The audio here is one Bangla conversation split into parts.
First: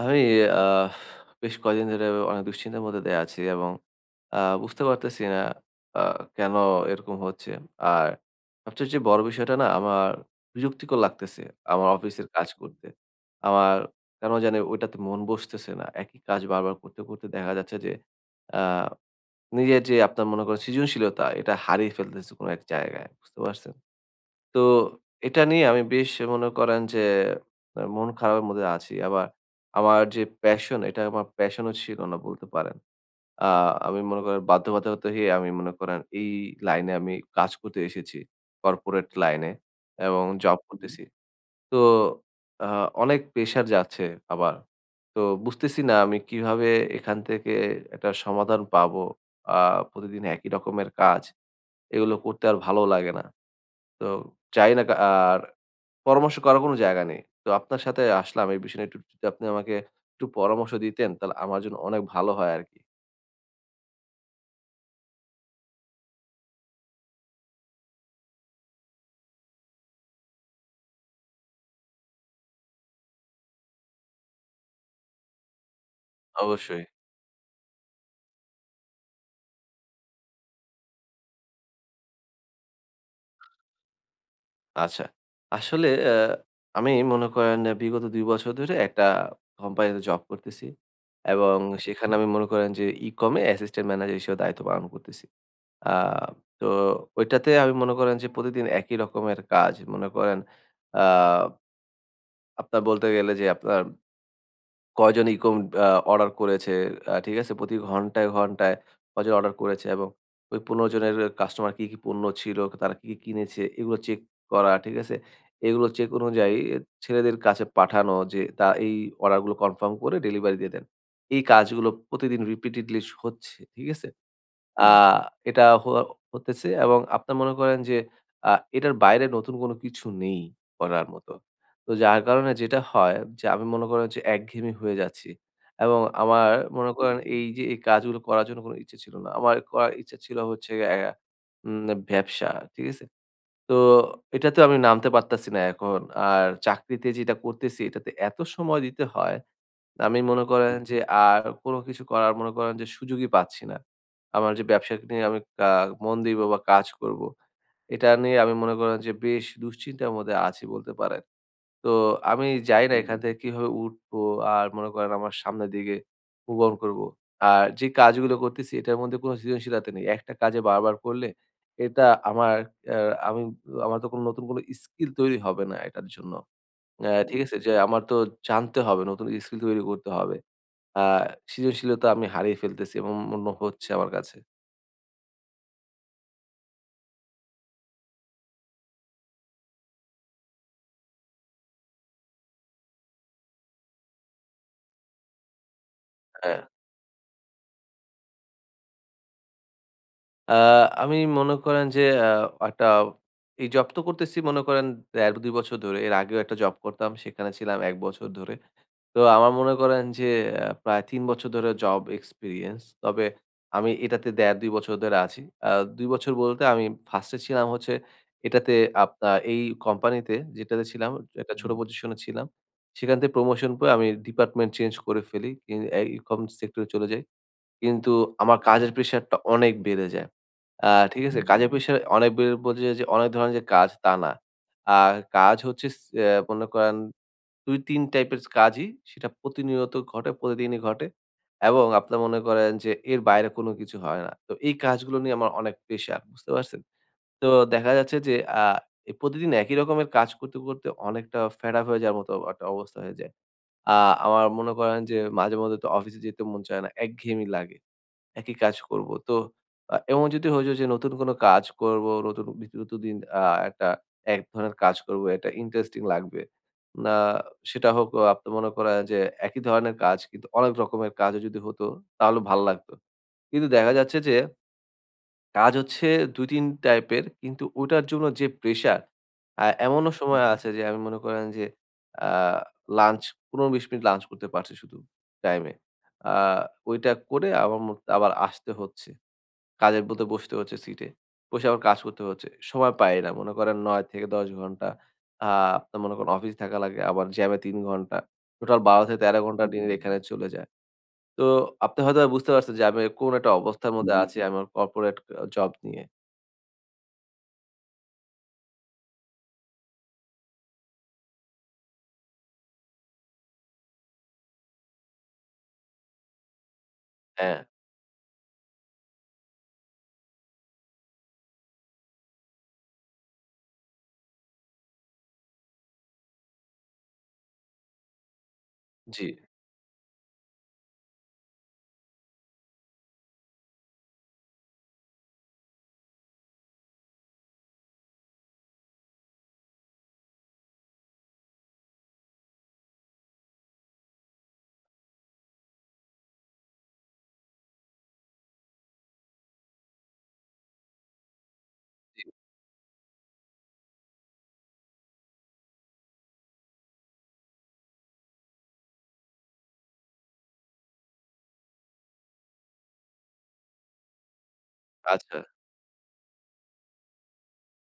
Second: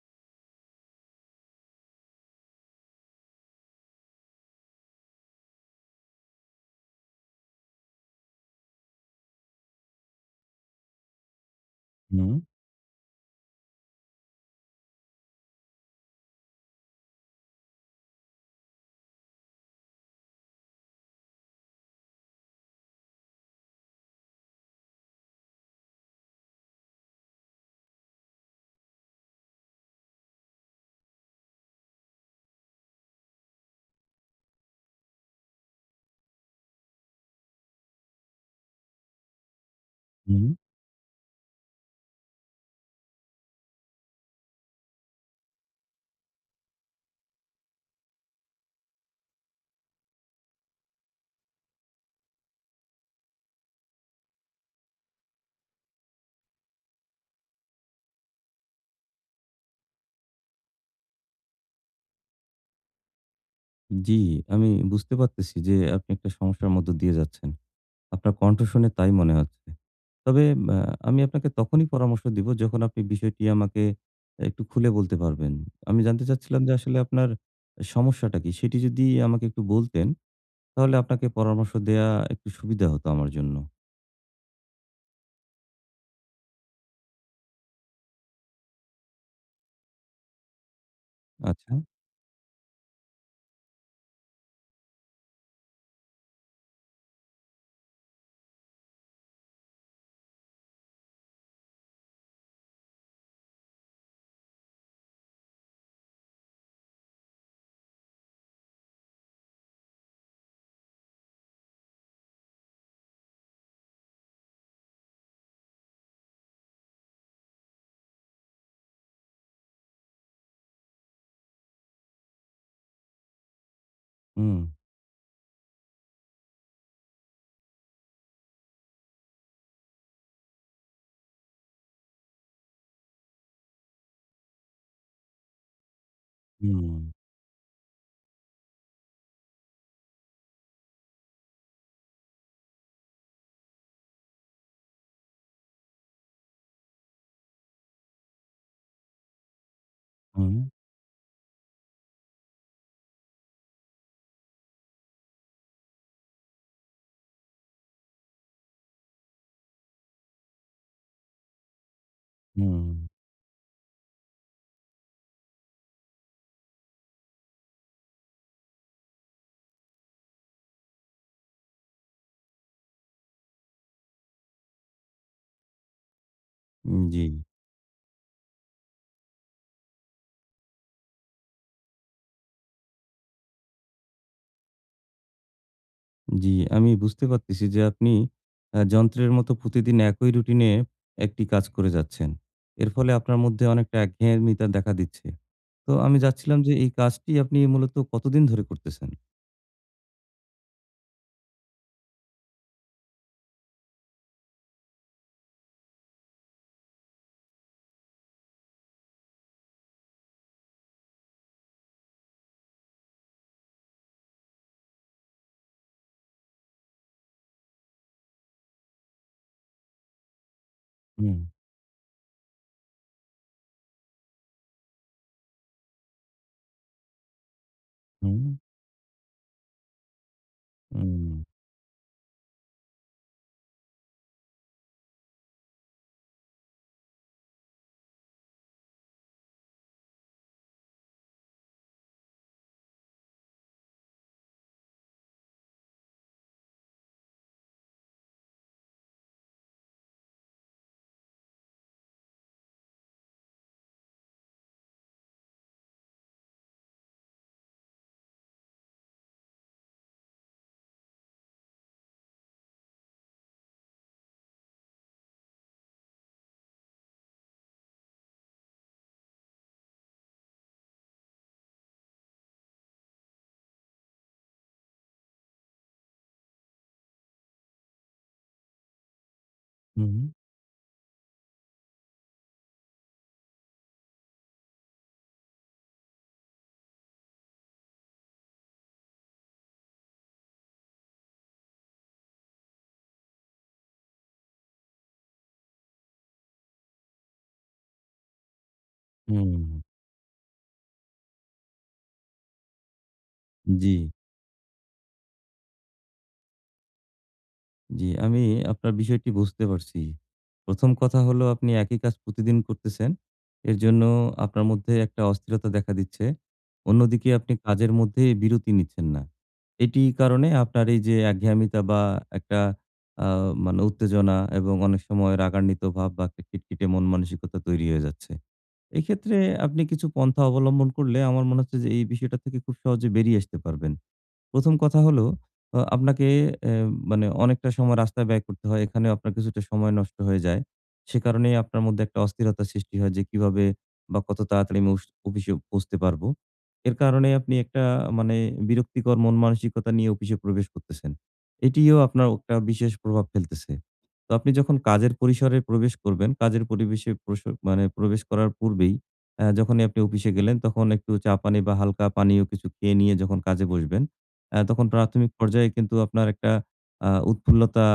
আমি আহ, বেশ কয়দিন ধরে অনেক দুশ্চিন্তার মধ্যে দিয়ে আছি, এবং বুঝতে পারতেছি না কেন এরকম হচ্ছে। আর সবচেয়ে যে বড় বিষয়টা না, আমার বিরক্তিকর লাগতেছে আমার অফিসের হুম, কাজ করতে। আমার কেন জানি ওইটাতে মন বসতেছে না, একই কাজ বারবার করতে করতে দেখা যাচ্ছে যে আহ, নিজের যে আপনার মনে করেন সৃজনশীলতা, এটা হারিয়ে ফেলতেছে কোনো এক জায়গায়, বুঝতে পারছেন? তো এটা নিয়ে আমি বেশ মনে করেন যে মন খারাপের মধ্যে আছি। আবার আমার যে প্যাশন, এটা আমার প্যাশনও ছিল না বলতে পারেন। আ আমি মনে করেন বাধ্যবাধকতা হয়ে আমি মনে করেন এই লাইনে আমি কাজ করতে এসেছি। কর্পোরেট লাইনে এবং হুম। জব করতেছি। তো আ অনেক প্রেশার যাচ্ছে আবার। তো বুঝতেছি না আমি কিভাবে এখান থেকে একটা সমাধান পাবো। আ প্রতিদিন একই রকমের কাজ। এগুলো করতে আর ভালো লাগে না। তো চাই না আর পরামর্শ করার কোনো জায়গা নেই। তো আপনার সাথে আসলাম এই বিষয় নিয়ে, একটু যদি আপনি আমাকে একটু পরামর্শ দিতেন, তাহলে আমার জন্য অনেক ভালো হয় আরকি। জি, আমি বুঝতে পারতেছি যে আপনি একটা সমস্যার মধ্য দিয়ে যাচ্ছেন। আপনার কণ্ঠ শুনে তাই মনে হচ্ছে। তবে আ আমি আপনাকে তখনই পরামর্শ দিব যখন আপনি বিষয়টি আমাকে একটু খুলে বলতে পারবেন। আমি জানতে চাচ্ছিলাম যে অবশ্যই। আসলে আপনার সমস্যাটা কি? সেটি যদি আমাকে একটু বলতেন, তাহলে আপনাকে পরামর্শ দেয়া একটু সুবিধা হতো আমার জন্য। আচ্ছা। আসলে আমি মনে করেন বিগত ২ বছর ধরে একটা কোম্পানিতে জব করতেছি, এবং আচ্ছা। সেখানে আমি মনে করেন যে ই-কম এ অ্যাসিস্ট্যান্ট ম্যানেজার হিসেবে দায়িত্ব পালন করতেছি। আ তো ওইটাতে আমি মনে করেন যে প্রতিদিন একই রকমের কাজ। মনে করেন আ আপনার বলতে গেলে যে আপনার কয়জন এরকম আ অর্ডার করেছে, ঠিক আছে? প্রতি ঘন্টায়, ঘন্টায় কয়জন অর্ডার করেছে, এবং ওই ১৫ জনের কাস্টমার কি, কি পণ্য ছিল, তারা কি, কি কিনেছে, এগুলো চেক করা, ঠিক আছে? এগুলো চেক অনুযায়ী ছেলেদের কাছে পাঠানো যে তা এই অর্ডারগুলো কনফার্ম করে ডেলিভারি দিয়ে দেন। এই কাজগুলো প্রতিদিন রিপিটেডলি হচ্ছে, ঠিক আছে? হুম, আ এটা হওয়া হতেছে, এবং আপনার মনে করেন যে আ এটার বাইরে নতুন কোনো কিছু নেই করার মতো। তো যার কারণে যেটা হয় যে আমি মনে করেন যে একঘেয়েমি হয়ে যাচ্ছি, এবং আমার হুম, মনে করেন এই যে এই কাজগুলো করার জন্য কোনো ইচ্ছে ছিল না। আমার করার ইচ্ছা ছিল হচ্ছে উম ব্যবসা, ঠিক আছে? তো এটাতেও আমি নামতে পারতাছি না এখন। আর চাকরিতে যেটা করতেছি এটাতে এত সময় দিতে হয়, আমি মনে হুম, করেন যে আর কোন কিছু করার মনে করেন যে সুযোগই পাচ্ছি না। আমার যে ব্যবসা নিয়ে আমি আ মন দিব বা কাজ করব, এটা নিয়ে আমি মনে করেন যে বেশ দুশ্চিন্তার মধ্যে আছি বলতে পারেন। তো আমি জানি না এখান থেকে কিভাবে উঠবো আর মনে করেন আমার সামনের দিকে move on করব। আর যে কাজগুলো করতেছি এটার মধ্যে কোন সৃজনশীলতা নেই। একটা কাজে বারবার করলে এটা আমার, আ আমি আমার তো কোন নতুন কোন স্কিল তৈরি হবে না এটার জন্য। হুম, জি। হুম। ঠিক আছে? যে আমার তো জানতে হবে, নতুন স্কিল তৈরি করতে হবে। আ সৃজনশীলতা আমি হারিয়ে ফেলতেছি, এবং মনে হচ্ছে আমার কাছে। জি, আমি বুঝতে পারতেছি যে আপনি যন্ত্রের মতো প্রতিদিন একই রুটিনে একটি কাজ করে যাচ্ছেন। এর ফলে আপনার মধ্যে অনেকটা একঘেয়েমিতা দেখা দিচ্ছে। তো আমি চাচ্ছিলাম হ্যাঁ। যে এই কাজটি আপনি মূলত কতদিন ধরে করতেছেন? আ আমি মনে করেন যে আ একটা এই জব তো করতেছি মনে করেন ১.৫ ২ বছর ধরে। এর আগেও একটা জব করতাম, সেখানে ছিলাম ১ বছর ধরে। তো আমার মনে করেন যে প্রায় ৩ বছর ধরে জব এক্সপেরিয়েন্স। তবে আমি এটাতে ১.৫-২ বছর ধরে আছি। আ ২ বছর বলতে আমি 1st এ ছিলাম, হচ্ছে এটাতে আপনার এই কোম্পানিতে, যেটাতে ছিলাম হুম, একটা ছোট পজিশনে ছিলাম। সেখান থেকে প্রমোশন পেয়ে আমি ডিপার্টমেন্ট চেঞ্জ করে ফেলি। এই কম সেক্টরে চলে যাই। কিন্তু হুম, আমার কাজের প্রেশারটা অনেক বেড়ে যায়। ঠিক হুম, আছে? হুম। কাজের প্রেশার অনেক বেড়ে বলতে যে অনেক ধরনের যে কাজ, তা না। আর কাজ হচ্ছে স অ্যা মনে করেন ২-৩ টাইপের কাজই, সেটা প্রতিনিয়ত ঘটে, প্রতিদিনই ঘটে, এবং আপনার মনে করেন যে এর বাইরে কোনো কিছু হয় না। তো এই কাজগুলো নিয়ে আমার অনেক প্রেশার, বুঝতে পারছেন? তো দেখা যাচ্ছে যে আ এ প্রতিদিন একই রকমের কাজ করতে, করতে অনেকটা ফেড আপ হয়ে যাওয়ার মতো একটা অবস্থা হয়ে যায়। আ আমার মনে করেন যে মাঝে মধ্যে তো অফিসে যেতে মন চায় না, একঘেয়েমি লাগে। একই কাজ করব। তো এবং যদি হইল যে নতুন কোন কাজ করব, নতুন নতুন আ একটা এক ধরনের কাজ করব, এটা ইন্টারেস্টিং লাগবে। না, সেটা হোক আপনি মনে করেন যে একই ধরনের কাজ, কিন্তু অনেক রকমের কাজও যদি হতো তাহলে ভাল লাগতো। কিন্তু দেখা যাচ্ছে যে কাজ হচ্ছে ২-৩ টাইপের, কিন্তু ওটার জন্য যে প্রেশার, এমনও সময় আছে যে আমি মনে করেন যে আ লাঞ্চ ১৫-২০ মিনিট লাঞ্চ করতে পারছি শুধু টাইমে। আ ওইটা করে আমার আবার আসতে হচ্ছে। কাজের মধ্যে বসতে হচ্ছে সিটে। বসে আবার কাজ করতে হচ্ছে। সময় পাই না। মনে করেন ৯-১০ ঘন্টা আ আপনার মনে করেন অফিস থাকা লাগে। আবার জ্যামে ৩ ঘন্টা। টোটাল হুম, ১২-১৩ ঘন্টা হুম। দিনের এখানে চলে যায়। তো আপনি হয়তোবা বুঝতে পারছেন যে আমি কোন একটা জি। অবস্থার মধ্যে আছি, আমার কর্পোরেট জব নিয়ে। জি, আমি আপনার বিষয়টি বুঝতে পারছি। ১ম কথা হলো আপনি একই কাজ প্রতিদিন করতেছেন। এর জন্য আপনার মধ্যে একটা অস্থিরতা দেখা দিচ্ছে। অন্যদিকে আপনি হ্যাঁ, কাজের মধ্যে বিরতি নিচ্ছেন না। এটি কারণে আপনার এই যে একঘেয়ামিতা বা একটা আ মানে উত্তেজনা এবং অনেক সময় রাগান্বিত ভাব বা একটা খিটখিটে মন মানসিকতা তৈরি হয়ে যাচ্ছে। জি। এক্ষেত্রে আপনি কিছু পন্থা অবলম্বন করলে আমার মনে হচ্ছে যে এই বিষয়টা থেকে খুব সহজে বেরিয়ে আসতে পারবেন। ১ম কথা হলো আপনাকে অ্যা মানে অনেকটা সময় রাস্তায় ব্যয় করতে হয়। এখানেও আপনার কিছুটা সময় নষ্ট হয়ে যায়। সে কারণেই আপনার মধ্যে একটা অস্থিরতার সৃষ্টি হয় যে কিভাবে বা কত তাড়াতাড়ি আমি অফিসে পৌঁছতে পারবো। এর কারণে আপনি একটা মানে বিরক্তিকর মন মানসিকতা নিয়ে অফিসে প্রবেশ করতেছেন। এটিও আপনার একটা বিশেষ প্রভাব ফেলতেছে। তো আপনি যখন কাজের পরিসরে প্রবেশ করবেন, কাজের পরিবেশে প্রস মানে প্রবেশ করার পূর্বেই যখনই আপনি অফিসে গেলেন তখন একটু চা পানি বা হালকা পানীয় কিছু খেয়ে নিয়ে যখন কাজে বসবেন তখন প্রাথমিক আচ্ছা। পর্যায়ে কিন্তু আপনার একটা উৎফুল্লতা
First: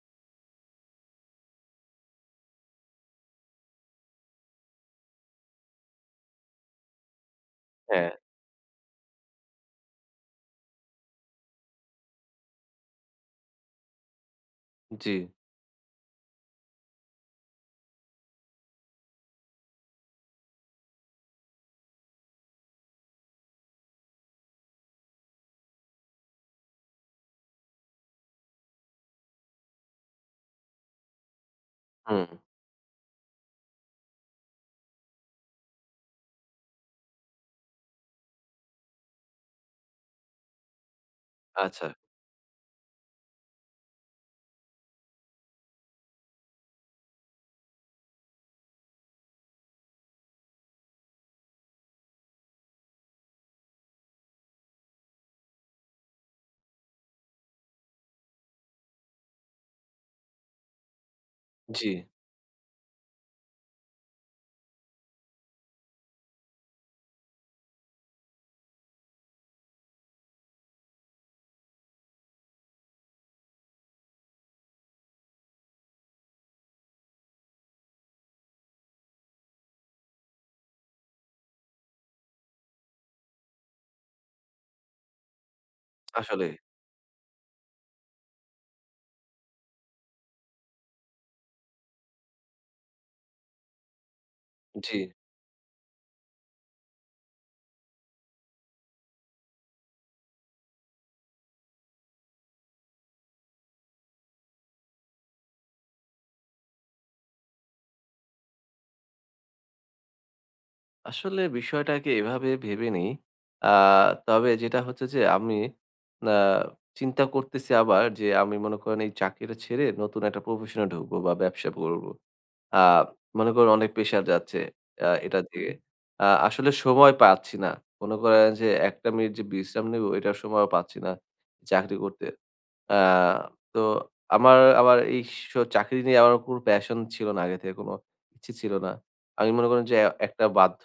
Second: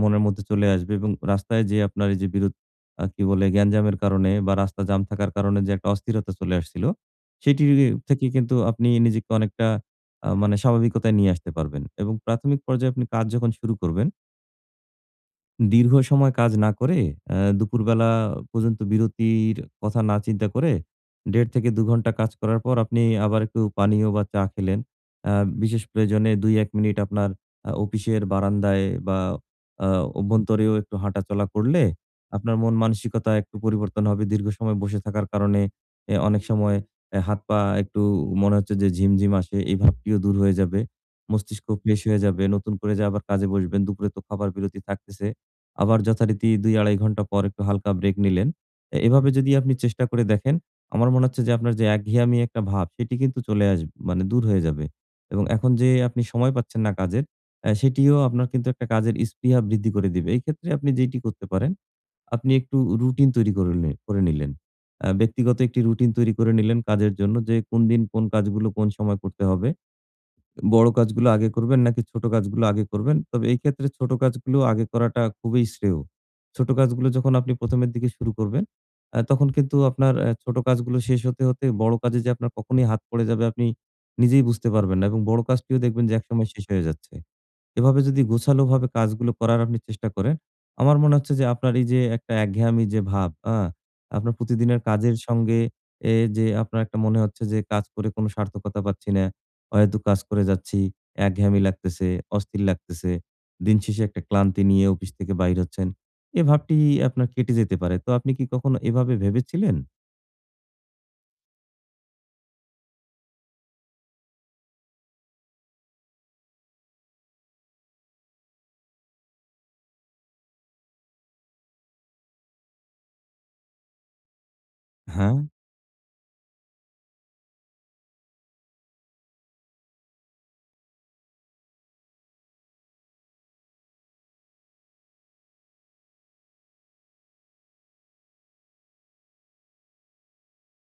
মনের মধ্যে চলে আসবে এবং রাস্তায় যে আপনার এই যে বিরোধ আ কি বলে গ্যাঞ্জামের কারণে বা রাস্তা জ্যাম থাকার কারণে যে একটা অস্থিরতা চলে আসছিল, সেটি হ্যাঁ, থেকে কিন্তু আপনি নিজেকে অনেকটা মানে স্বাভাবিকতায় নিয়ে আসতে পারবেন এবং প্রাথমিক পর্যায়ে আপনি কাজ যখন শুরু করবেন জি। দীর্ঘ সময় কাজ না করে দুপুরবেলা পর্যন্ত বিরতির কথা না চিন্তা করে ১.৫ থেকে ২ ঘন্টা কাজ করার পর আপনি আবার একটু পানীয় বা চা খেলেন। আ বিশেষ প্রয়োজনে ২-১ মিনিট আপনার অফিসের বারান্দায় বা আ অভ্যন্তরেও একটু হাঁটাচলা করলে হুম, আপনার মন মানসিকতা একটু পরিবর্তন হবে। দীর্ঘ সময় বসে থাকার কারণে অনেক সময় হাত-পা একটু মনে হচ্ছে যে ঝিমঝিম আসে, এই ভাবটিও দূর হয়ে যাবে। মস্তিষ্ক আচ্ছা। ফ্রেশ হয়ে যাবে। নতুন করে যে আবার কাজে বসবেন। দুপুরে তো খাবার বিরতি থাকতেছে। আবার যথারীতি ২-২.৫ ঘন্টা পর একটু হালকা ব্রেক নিলেন। এভাবে যদি আপনি চেষ্টা করে দেখেন, আমার মনে হচ্ছে যে আপনার যে একঘেয়ামি একটা ভাব সেটি কিন্তু চলে আস মানে দূর হয়ে যাবে। এবং এখন যে আপনি সময় পাচ্ছেন না কাজের, সেটিও আপনার কিন্তু একটা কাজের স্পৃহা বৃদ্ধি করে দিবে। এই ক্ষেত্রে আপনি যেটি করতে পারেন, জি, আপনি একটু রুটিন তৈরি করে নি করে নিলেন। ব্যক্তিগত একটি রুটিন তৈরি করে নিলেন কাজের জন্য যে কোন দিন কোন কাজগুলো কোন সময় করতে হবে। বড় কাজগুলো আগে করবেন নাকি ছোট কাজগুলো আগে করবেন? তবে এই ক্ষেত্রে ছোট কাজগুলো আগে করাটা খুবই শ্রেয়। ছোট কাজগুলো যখন আপনি প্রথম এর দিকে শুরু করবেন, তখন কিন্তু আপনার ছোট কাজগুলো শেষ হতে হতে বড় কাজে যে আপনার কখনই হাত পড়ে যাবে আপনি নিজেই বুঝতে পারবেন না এবং বড় কাজটিও দেখবেন যে আসলে একসময় শেষ হয়ে যাচ্ছে। এভাবে যদি গোছালোভাবে কাজগুলো করার আপনি চেষ্টা করেন, আমার মনে হচ্ছে যে আপনার এই যে একটা একঘেয়ামি যে ভাব, আ আপনার প্রতিদিনের জি। কাজের সঙ্গে যে আপনার একটা মনে হচ্ছে যে কাজ করে কোনো সার্থকতা পাচ্ছি না, অহেতুক কাজ করে যাচ্ছি, একঘেয়ামি লাগতেছে, অস্থির লাগতেছে। দিন শেষে একটা ক্লান্তি নিয়ে অফিস থেকে বাইর হচ্ছেন। ভাবটি আপনার কেটে যেতে পারে। তো আপনি কি কখনো এভাবে ভেবেছিলেন? আসলে বিষয়টাকে এভাবে ভেবে নেই। আ তবে যেটা হচ্ছে যে আমি আ চিন্তা করতেছি আবার যে আমি মনে করেন এই চাকরিটা ছেড়ে নতুন একটা প্রফেশন এ ঢুকবো বা ব্যবসা করব। আ মনে করেন অনেক প্রেশার যাচ্ছে হ্যাঁ। এটা দিয়ে। আসলে সময় পাচ্ছি না। মনে করেন যে ১ টা মিনিট যে বিশ্রাম নেব, এটার সময়ও পাচ্ছি না চাকরি করতে। আ তো আমার আবার এই চাকরি নিয়ে আমার কোনো প্যাশন ছিল না, আগে থেকে কোনো ইচ্ছে ছিল না। আমি মনে করেন যে একটা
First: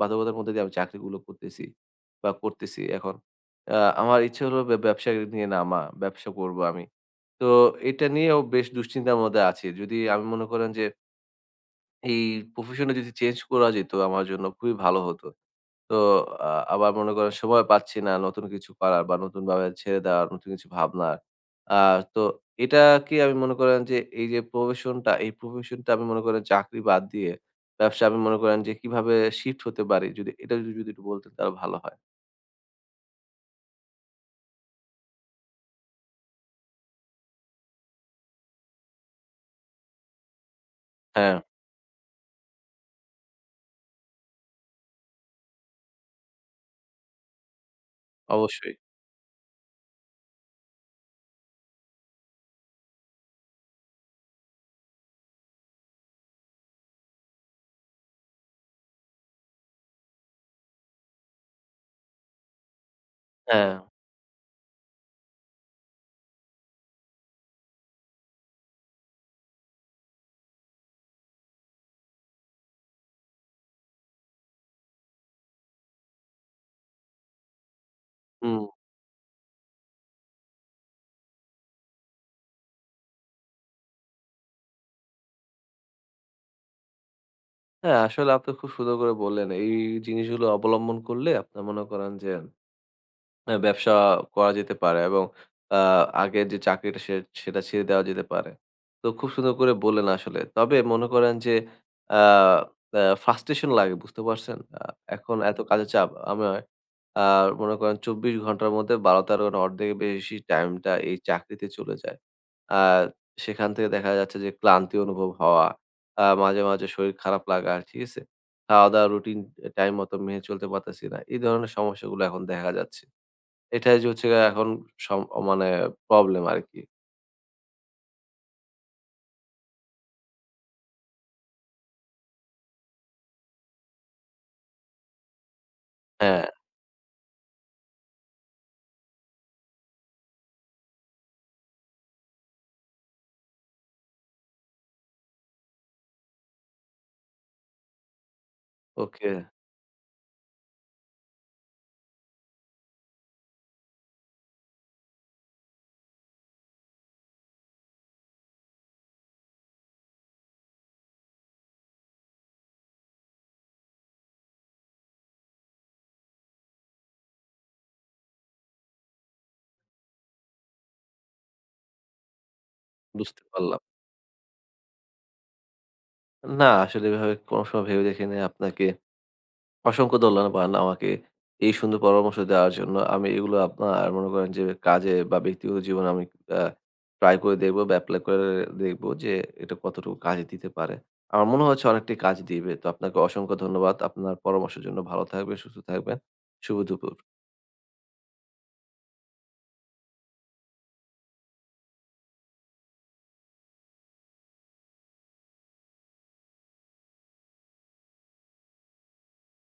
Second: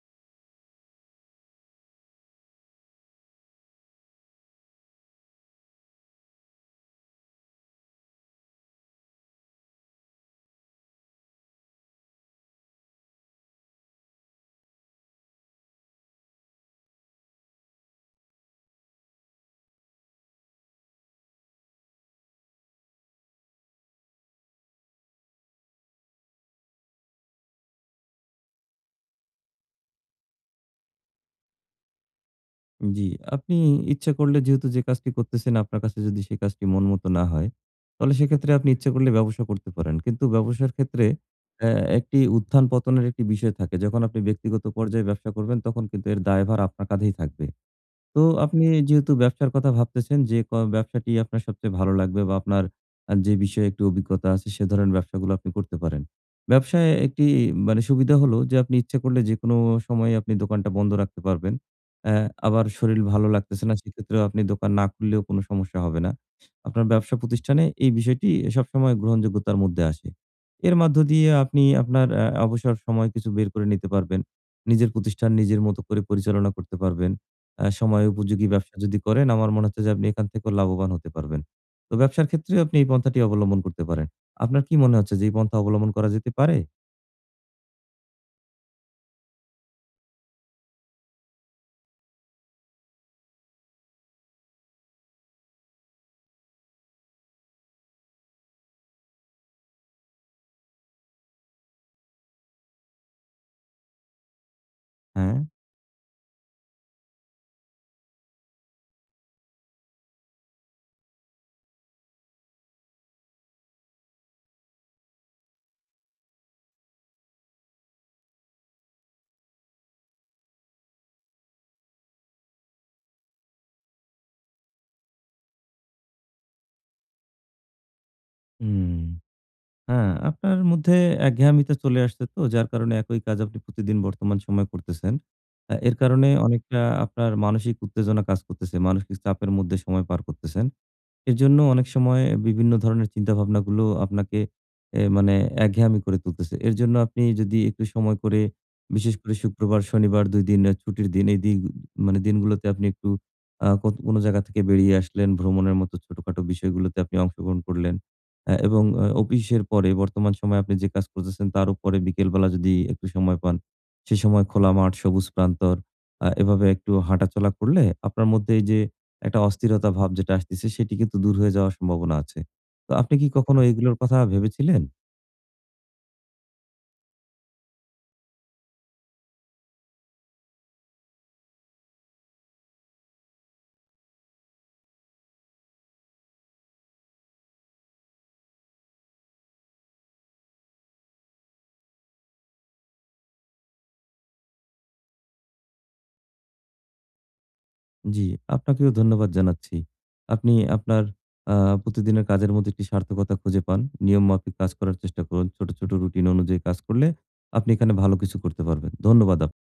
বাধ্যকতার মধ্যে দিয়ে আমি চাকরিগুলো করতেছি বা করতেছি এখন। আ আমার ইচ্ছে হলো ব্যবসা নিয়ে নামা, ব্যবসা করব আমি। তো এটা নিয়েও বেশ দুশ্চিন্তার মধ্যে আছি। যদি আমি মনে করেন যে এই প্রফেশন টা যদি চেঞ্জ করা যেত, আমার জন্য খুবই ভালো হতো। তো আ আবার মনে করেন সময় পাচ্ছি না নতুন কিছু করার বা নতুনভাবে ছেড়ে দেওয়ার, নতুন কিছু ভাবনার। আ তো এটা কি আমি মনে করেন যে, এই যে প্রফেশনটা, এই প্রফেশনটা আমি মনে করেন চাকরি বাদ দিয়ে ব্যবসা, আমি মনে করেন যে কিভাবে শিফট হতে পারি? যদি এটা যদি যদি একটু বলতেন তাহলে ভালো হয়। জি, আপনি ইচ্ছা করলে যেহেতু যে কাজটি করতেছেন আপনার কাছে যদি সেই কাজটি মন মতো না হয়, তাহলে সেক্ষেত্রে আপনি ইচ্ছা করলে ব্যবসা করতে পারেন। কিন্তু ব্যবসার ক্ষেত্রে হ্যাঁ, অ্যা একটি উত্থান পতনের একটি বিষয় থাকে। যখন আপনি ব্যক্তিগত পর্যায়ে ব্যবসা করবেন তখন কিন্তু এর দায়ভার আপনার কাঁধেই থাকবে। তো আপনি অবশ্যই। যেহেতু ব্যবসার কথা ভাবতেছেন যে ব্যবসাটি আপনার সবচেয়ে ভালো লাগবে বা আপনার যে বিষয়ে একটু অভিজ্ঞতা আছে সে ধরনের ব্যবসাগুলো আপনি করতে পারেন। ব্যবসায় একটি মানে সুবিধা হলো যে আপনি ইচ্ছে করলে যেকোনো সময়ে আপনি দোকানটা বন্ধ রাখতে পারবেন। অ্যা আবার শরীর ভালো লাগতেছে হ্যাঁ, না সেক্ষেত্রেও আপনি দোকান না খুললেও কোনো সমস্যা হবে না। আপনার ব্যবসা প্রতিষ্ঠানে এই বিষয়টি সবসময় গ্রহণযোগ্যতার মধ্যে আসে। এর মধ্য দিয়ে আপনি আপনার অবসর সময় কিছু বের করে নিতে পারবেন। নিজের প্রতিষ্ঠান নিজের মতো করে পরিচালনা করতে পারবেন। সময় উপযোগী হুম। ব্যবসা যদি করেন, আমার মনে হচ্ছে যে আপনি এখান থেকেও লাভবান হতে পারবেন। তো ব্যবসার ক্ষেত্রেও আপনি এই পন্থাটি অবলম্বন করতে পারেন। আপনার কি মনে হচ্ছে যে এই পন্থা অবলম্বন করা যেতে পারে? হ্যাঁ, আসলে আপনি খুব সুন্দর করে বললেন। এই জিনিসগুলো অবলম্বন করলে আপনার মনে করেন যে ব্যবসা করা যেতে পারে, এবং আ আগের যে চাকরিটা সেটা ছেড়ে দেওয়া যেতে পারে। তো খুব সুন্দর করে বললেন আসলে। তবে মনে করেন যে আ অ্যা frustration লাগে, বুঝতে পারছেন? হ্যাঁ? এখন এত কাজের চাপ আমার, আ মনে করেন ২৪ ঘন্টার মধ্যে ১২-১৩ ঘন্টা, অর্ধেকের বেশি টাইমটা এই চাকরিতে চলে যায়। আর সেখান থেকে দেখা যাচ্ছে যে ক্লান্তি অনুভব হওয়া, মাঝে, মাঝে শরীর খারাপ লাগা, ঠিক আছে? খাওয়া-দাওয়া রুটিন টাইম মতো মেনে চলতে পারতেছি না। এই ধরনের সমস্যাগুলো এখন দেখা যাচ্ছে। এটাই যে হচ্ছে গিয়ে এখন সম মানে প্রবলেম আরকি। হুম। হ্যাঁ, আপনার মধ্যে একঘেয়ামিতা চলে আসছে তো যার কারণে একই কাজ আপনি প্রতিদিন বর্তমান সময়ে করতেছেন। এর কারণে হ্যাঁ, অনেকটা আপনার মানসিক উত্তেজনা কাজ করতেছে। মানসিক চাপের মধ্যে সময় পার করতেছেন। এর জন্য অনেক সময় বিভিন্ন ধরনের চিন্তাভাবনাগুলো আপনাকে মানে একঘেয়ামি করে তুলতেছে। এর জন্য আপনি যদি একটু সময় করে, বিশেষ ওকে, করে শুক্রবার, শনিবার ২ দিন ছুটির দিন, এই দিন মানে দিনগুলোতে আপনি একটু আ কত কোনো জায়গা থেকে বেরিয়ে আসলেন, ভ্রমণের মতো ছোটখাটো বিষয়গুলোতে আপনি অংশগ্রহণ করলেন। এবং অফিসের পরে বর্তমান সময়ে আপনি যে কাজ করতেছেন, তার উপরে বিকেলবেলা যদি একটু সময় পান, সে সময় খোলা মাঠ, সবুজ প্রান্তর এভাবে একটু হাঁটাচলা করলে আপনার মধ্যে এই যে একটা অস্থিরতা ভাব যেটা আসতেছে সেটি কিন্তু দূর হয়ে যাওয়ার সম্ভাবনা আছে। তো আপনি কি বুঝতে কখনো পারলাম। এগুলোর কথা ভেবেছিলেন? না, আসলে এভাবে কোনো সময় ভেবে দেখিনি। আপনাকে অসংখ্য ধন্যবাদ আমাকে এই সুন্দর পরামর্শ দেওয়ার জন্য। আমি এগুলো আপনার মনে করেন যে কাজে বা ব্যক্তিগত জীবনে আমি আ ট্রাই করে দেখব বা এপ্লাই করে দেখব যে এটা কতটুকু কাজে দিতে পারে। আমার মনে হচ্ছে অনেকটাই কাজ দিবে। তো আপনাকে অসংখ্য ধন্যবাদ আপনার পরামর্শের জন্য। ভালো থাকবেন, সুস্থ থাকবেন। শুভ দুপুর। জি, আপনাকেও ধন্যবাদ জানাচ্ছি। আপনি আপনার আ প্রতিদিনের কাজের মধ্যে একটি সার্থকতা খুঁজে পান। নিয়মমাফিক কাজ করার চেষ্টা করুন। ছোট, ছোট রুটিন অনুযায়ী কাজ করলে আপনি এখানে ভালো কিছু করতে পারবেন। ধন্যবাদ আপ